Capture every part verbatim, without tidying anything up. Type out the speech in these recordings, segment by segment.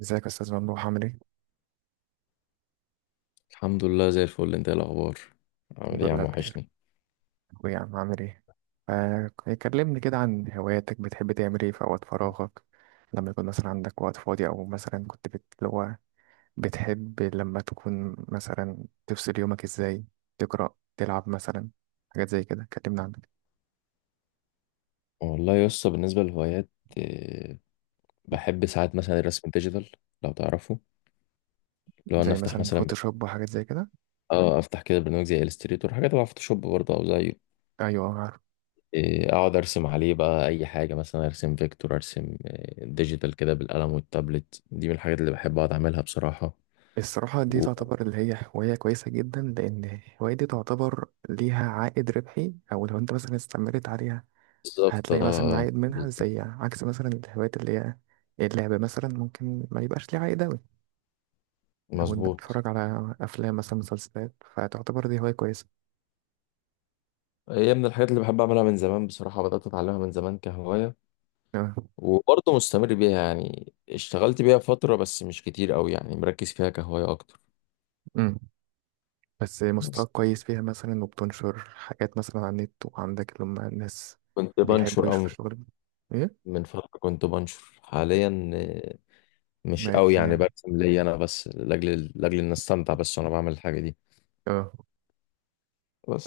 ازيك يا استاذ ممدوح، عامل ايه؟ الحمد لله زي الفل. انت ايه الاخبار؟ عامل الحمد ايه يا لله عم؟ بخير. وحشني. اخويا يا عم، عامل ايه؟ ف- كلمني كده عن هواياتك، بتحب تعمل ايه في اوقات فراغك؟ لما يكون مثلا عندك وقت فاضي، او مثلا كنت بت... اللي هو، بتحب لما تكون مثلا تفصل يومك ازاي؟ تقرا، تلعب مثلا، حاجات زي كده، كلمنا عنك. والله يا اسطى بالنسبه للهوايات، آه، بحب ساعات مثلا الرسم الديجيتال لو تعرفه. لو انا زي افتح مثلا مثلا بر- فوتوشوب وحاجات زي كده. اه افتح كده برنامج زي الستريتور، حاجه تبع فوتوشوب برضه او زيه. ايوه، عارف. آه، اقعد ارسم عليه بقى اي حاجه، مثلا ارسم فيكتور، ارسم آه، ديجيتال كده بالقلم والتابلت. دي من الحاجات اللي بحب اقعد اعملها بصراحه. الصراحة دي و- تعتبر اللي هي هواية كويسة جدا، لأن الهواية دي تعتبر ليها عائد ربحي، أو لو أنت مثلا استمرت عليها بالظبط، هتلاقي مثلا اه عائد منها، بالظبط. زي عكس مثلا الهوايات اللي هي اللعب مثلا، ممكن ما يبقاش ليه عائد أوي. أو إنك مظبوط. تتفرج على أفلام مثلا، مسلسلات، فتعتبر دي هواية كويسة. هي من الحاجات اللي بحب اعملها من زمان بصراحه، بدات اتعلمها من زمان كهوايه آه. وبرضه مستمر بيها. يعني اشتغلت بيها فترة بس مش كتير قوي، يعني مركز فيها كهواية أكتر. أمم. بس بس مستواك كويس فيها مثلا، وبتنشر حاجات مثلا على النت، وعندك اللي هم الناس كنت بيحبوا بنشر يشوفوا أو شغل. إيه؟ من فترة كنت بنشر. حاليا آه، مش قوي، بقت، يعني برسم ليا أنا بس لأجل لأجل إن أستمتع بس وأنا بعمل الحاجة دي. اه،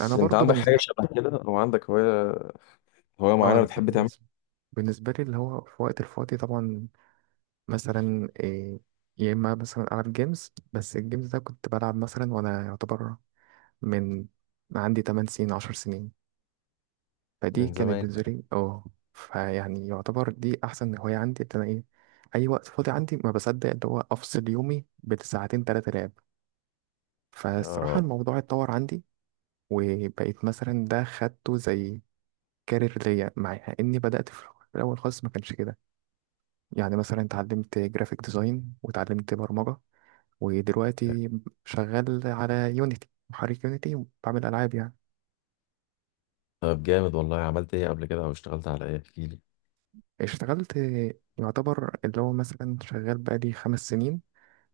أنا أنت برضو عندك حاجة بالنسبة، شبه كده أو عندك هواية، هواية معينة اه، بتحب تعملها؟ بالنسبة بالنسبة لي اللي هو في وقت الفاضي طبعا، مثلا إيه، يا إما مثلا ألعب جيمز. بس الجيمز ده كنت بلعب مثلا وأنا يعتبر من عندي 8 سنين، 10 سنين. فدي من كانت زمان. بالنسبة لي، اه، فيعني يعتبر دي أحسن هواية عندي. إن أنا إيه، أي وقت فاضي عندي ما بصدق اللي هو أفصل يومي بساعتين تلاتة لعب. فالصراحة آه. الموضوع اتطور عندي، وبقيت مثلا ده خدته زي كارير ليا، مع إني بدأت في الأول خالص ما كانش كده. يعني مثلا اتعلمت جرافيك ديزاين، واتعلمت برمجة، أوكي. ودلوقتي شغال على يونيتي، محرك يونيتي، وبعمل ألعاب يعني. طب جامد والله. عملت إيه قبل كده أو اشتغلت على إيه؟ احكيلي. اشتغلت، يعتبر اللي هو مثلا شغال بقالي خمس سنين.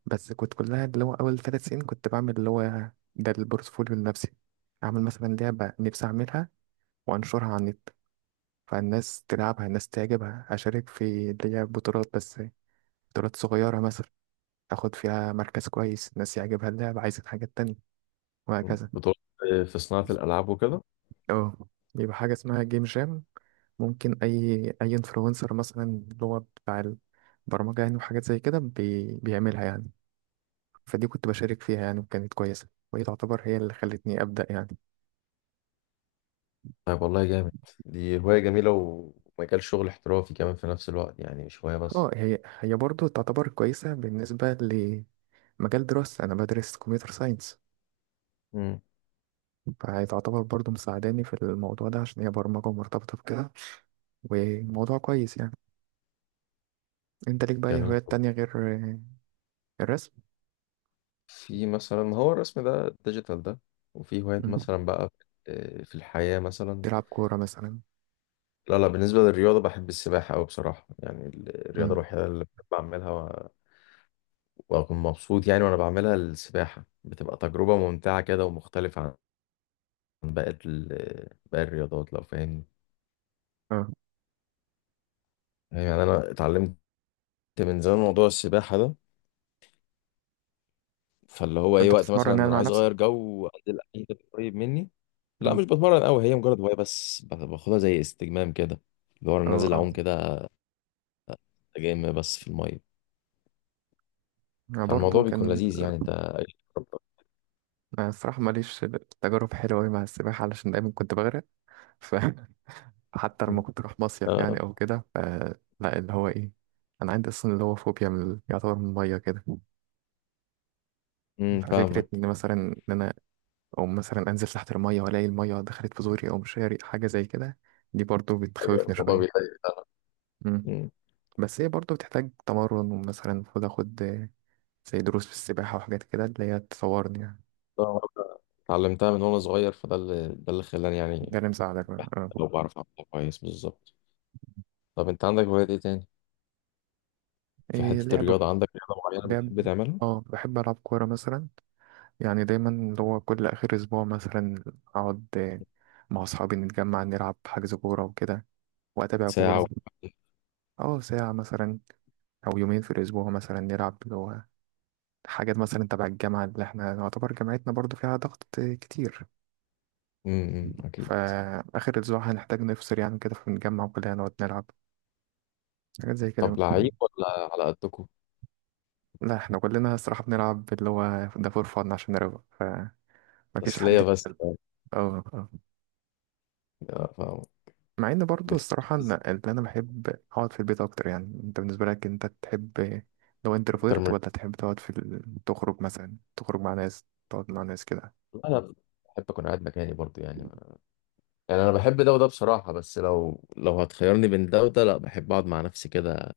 بس كنت كلها اللي هو أول ثلاث سنين كنت بعمل اللي هو ده البورتفوليو النفسي، أعمل مثلا لعبة نفسي أعملها، وأنشرها على النت، فالناس تلعبها، الناس تعجبها، أشارك في اللي هي بطولات. بس بطولات صغيرة مثلا، أخد فيها مركز كويس، الناس يعجبها اللعبة، عايزة حاجات تانية، وهكذا. بطولة في صناعة الألعاب وكده؟ اه، يبقى حاجة اسمها جيم جام، ممكن أي أي انفلونسر مثلا اللي هو بتاع البرمجة يعني، وحاجات زي كده بي... بيعملها يعني. فدي كنت بشارك فيها يعني، وكانت كويسة، وهي تعتبر هي اللي خلتني أبدأ يعني. طيب والله جامد. دي هواية جميلة ومجال شغل احترافي كمان في نفس الوقت، يعني مش هواية اه، بس. هي هي برضه تعتبر كويسة بالنسبة لمجال دراستي. أنا بدرس كمبيوتر ساينس، امم. فهي تعتبر برضه مساعداني في الموضوع ده، عشان هي برمجة ومرتبطة بكده، وموضوع كويس يعني. أنت ليك بقى أي جميل. هوايات تانية غير آه، الرسم؟ في مثلا، ما هو الرسم ده الديجيتال ده، وفي هوايات مم. مثلا بقى آه، في الحياة مثلا. تلعب كورة مثلا؟ لا لا، بالنسبة للرياضة بحب السباحة أوي بصراحة، يعني ال- الرياضة مم. الوحيدة اللي بحب أعملها و- وأكون مبسوط يعني وأنا بعملها. السباحة بتبقى تجربة ممتعة كده، ومختلفة عن باقي ال- باقي الرياضات لو فاهمني. اه. يعني أنا اتعلمت من زمان موضوع السباحة ده، فاللي هو ايه، أنت وقت مثلا بتتمرن ان يعني انا مع عايز نفسك؟ اغير جو وانزل اي حتة قريب مني. لا مم. مش بتمرن قوي، هي مجرد هوايه بس. ب- باخدها زي استجمام كده، اللي هو انا اه، نازل اه، اعوم كده، جيم بس في الميه. انا فالموضوع برضو بيكون كان، لذيذ يعني. انت؟ انا الصراحه ماليش تجارب حلوه أوي مع السباحه، علشان دايما كنت بغرق. ف حتى لما كنت اروح مصيف اه. يعني او كده ف- لا، اللي هو ايه، انا عندي اصلا اللي هو فوبيا من ال- يعتبر من الميه كده. امم، ففكره فاهمك. ان مثلا ان انا، او مثلا انزل تحت الميه والاقي الميه دخلت في زوري، او مش هاري حاجه زي كده، دي برضو أيوة، بتخوفني الموضوع شويه. بيضايق. مم. أمم. بس هي برضو بتحتاج تمرن، ومثلا المفروض اخد آه، زي دروس في السباحه وحاجات كده اللي هي تصورني يعني. طبعاً اتعلمتها من وانا صغير، فده اللي ده اللي خلاني ده يعني اللي مساعدك بقى. اه. لو بعرف اعملها كويس بالظبط. طب انت عندك هوايات ايه تاني؟ في إيه، حته لعب الرياضه، كوره، عندك رياضه معينه لعب، بتحب تعملها؟ اه بحب العب كوره مثلا. يعني دايما اللي هو كل اخر اسبوع مثلا اقعد آه، مع اصحابي نتجمع نلعب حجز كوره وكده، واتابع ساعه و... كوره. اه ساعه مثلا، او يومين في الاسبوع مثلا نلعب اللي هو حاجات مثلا تبع الجامعه، اللي احنا نعتبر جامعتنا برضو فيها ضغط آه، كتير. امم. أمم، اكيد. فاخر اسبوع هنحتاج نفصل يعني كده، فنتجمع وكلنا نقعد نلعب حاجات زي كده. طب لعيب ولا على قدكم؟ لا، احنا كلنا الصراحه بنلعب اللي هو ده فور فن عشان نروق، فمفيش تسلية حد. بس يعني. اه. آه. آه، فاهم. مع ان برضه بتحب الصراحه ان التسلية إن انا بحب اقعد في البيت اكتر يعني. انت بالنسبه لك انت تحب لو أكتر انتروفيرت، من... ولا تحب تقعد في ال... تخرج مثلا، تخرج مع ناس، تقعد مع ناس كده؟ لا، أنا بحب أكون قاعد مكاني برضو يعني. يعني أنا بحب ده وده بصراحة، بس لو لو هتخيرني بين ده وده، لا بحب أقعد مع نفسي كده.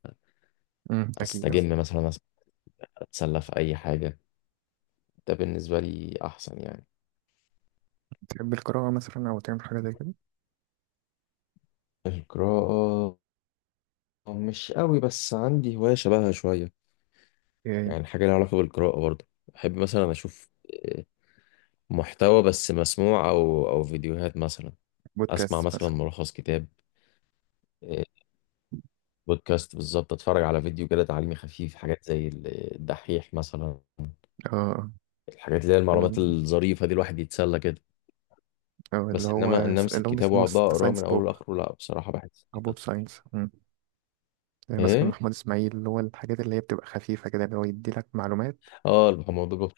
امم، اكيد. آه. أستجم مثلا، أس- أتسلى في أي حاجة. ده بالنسبة لي أحسن يعني. تحب القراءه مثلا، او تعمل حاجه زي كده؟ القراءة مش قوي، بس عندي هواية شبهها شوية. إيه، يعني حاجة لها علاقة بالقراءة برضو، بحب مثلا أشوف آه، محتوى بس مسموع، أو أو فيديوهات مثلا. أسمع بودكاست مثلا مثلا؟ ملخص كتاب، آه، بودكاست بالظبط. اتفرج على فيديو كده تعليمي خفيف، حاجات زي ال- الدحيح مثلا. اه. الحاجات اللي هي ال- المعلومات الظريفه دي الواحد يتسلى كده. آه، اللي بس هو انما ان امسك اللي هم كتاب بيسموه واقعد بقى ذا اقراه ساينس من اوله بوب، لاخره، لا بصراحه بحس. او بوب ساينس. امم. زي مثلا ايه؟ محمود اسماعيل، اللي هو الحاجات اللي هي بتبقى خفيفه كده، اللي هو يدي لك معلومات. اه الموضوع ده،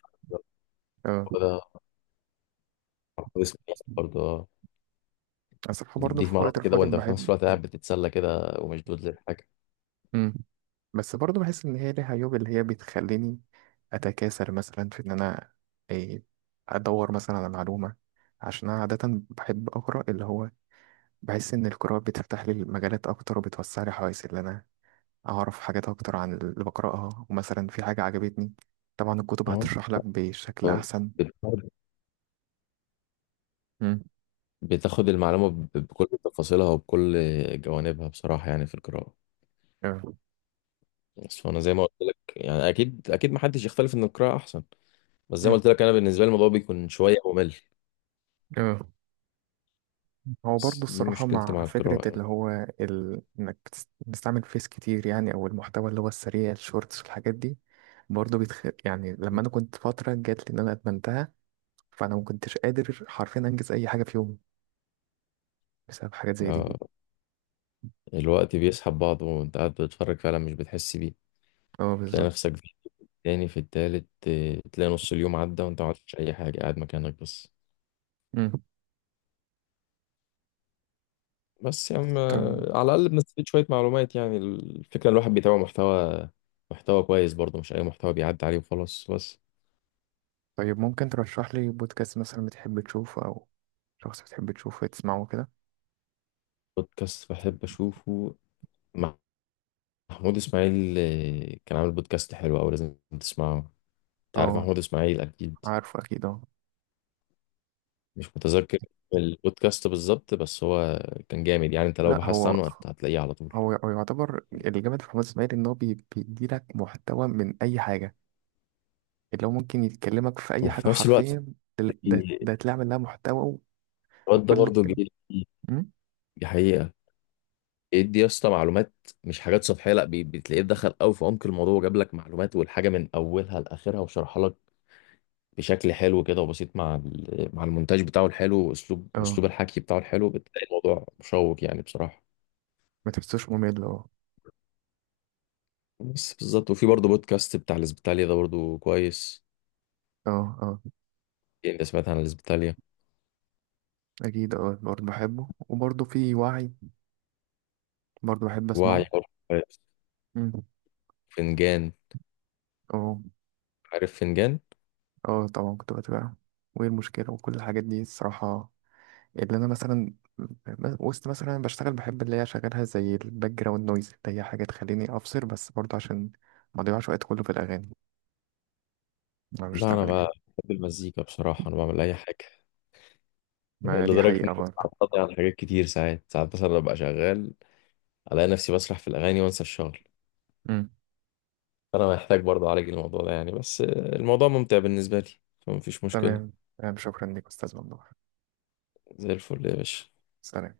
اه. ده اسمه إيه أنا برضه؟ اه، الصراحه برضه يديك في معلومه وقت كده الفاضي وانت في بحب. نفس الوقت قاعد بتتسلى كده ومشدود للحاجه. مم. بس برضه بحس ان هي ليها عيوب، اللي هي بتخليني اتكاسل مثلا في ان انا إيه ادور مثلا على معلومه. عشان انا عاده بحب اقرا، اللي هو بحس ان القراءه بتفتح لي المجالات اكتر، وبتوسع لي حواسي، اللي انا اعرف حاجات اكتر عن اللي بقراها. ومثلا في حاجه عجبتني، طبعا الكتب اه، هتشرح لك بشكل احسن. بت- مم. بتاخد المعلومه ب- بكل تفاصيلها وبكل جوانبها بصراحه يعني في القراءه. اه. بس وانا زي ما قلت لك، يعني اكيد اكيد ما حدش يختلف ان القراءه احسن، بس زي ما قلت لك انا بالنسبه لي الموضوع بيكون شويه ممل. اه، هو برضه بس دي الصراحة مشكلتي مع مع فكرة القراءه يعني. اللي هو ال... إنك بتس- بتستعمل فيس كتير يعني، أو المحتوى اللي هو السريع، الشورتس والحاجات دي برضه بيتخ... يعني لما أنا كنت فترة جات لي إن أنا أدمنتها، فأنا ما كنتش قادر حرفيا أنجز أي حاجة في يومي بسبب حاجات زي دي. آه، الوقت بيسحب بعضه وانت قاعد بتتفرج فعلا مش بتحس بيه. أه تلاقي بالظبط. نفسك في التاني، في التالت، آه، تلاقي نص اليوم عدى وانت ما عملتش اي حاجه، قاعد مكانك بس. مم. بس يا عم طب، آه، على الاقل بنستفيد شويه معلومات، يعني الفكره إن الواحد بيتابع محتوى، محتوى كويس برضه، مش اي محتوى بيعدي عليه وخلاص بس. طيب ممكن ترشح لي بودكاست مثلا بتحب تشوفه، أو شخص بتحب تشوفه تسمعه كده؟ بودكاست بحب اشوفه، محمود اسماعيل آه، كان عامل بودكاست حلو، او لازم تسمعه. انت عارف أه، محمود اسماعيل اكيد. عارفه أكيد أه. مش متذكر البودكاست بالظبط، بس هو كان جامد يعني، انت لو لأ، بحثت هو عنه هت- هتلاقيه على طول. هو هو يعتبر الجامد في حماس إسماعيل إن هو بي- بيديلك محتوى من أي حاجة، اللي هو ممكن يتكلمك في أي حاجة وفي نفس الوقت حرفيا. ده ده, ده تلاقي لها محتوى. الواد ده وكل برضه الك- جه- أمم؟ دي حقيقة، بيدي يا اسطى معلومات مش حاجات سطحية. لا، بي- بتلاقيه دخل قوي في عمق الموضوع، وجاب لك معلومات والحاجة من أولها لآخرها وشرحها لك بشكل حلو كده وبسيط، مع ال- مع المونتاج بتاعه الحلو، وأسلوب اه. أسلوب الحكي بتاعه الحلو، بتلاقي الموضوع مشوق يعني بصراحة. ما تحسوش ممل. اه، بس بالظبط. وفي برضه بودكاست بتاع الإسبيتاليا ده برضه كويس. اه، اه، إيه، أنت سمعت عن الإسبيتاليا؟ أكيد، اه برضه بحبه، وبرضه في وعي برضه بحب وعي أسمعه. برضه. أمم. فنجان. اه. عارف فنجان. اه طبعا كنت بتابعه. وإيه المشكلة وكل الحاجات دي الصراحة، اللي أنا مثلا ب- وسط مثلا أنا بشتغل، بحب اللي هي أشغلها زي الباك جراوند نويز، اللي هي حاجة تخليني أفصل، بس برضه عشان ما أضيعش وقت كله في الأغاني، أنا لا انا بشتغل يعني. بقى بحب المزيكا بصراحه، انا بعمل اي حاجه ما دي لدرجه اني حقيقة برضه. بتعطل على حاجات كتير. ساعات ساعات مثلا ببقى شغال، الاقي نفسي بسرح في الاغاني وانسى الشغل. أمم. فانا محتاج برضه اعالج الموضوع ده يعني، بس الموضوع ممتع بالنسبه لي فمفيش مشكله. تمام. تمام، شكرا لك أستاذ ممدوح. زي الفل يا باشا. سلام.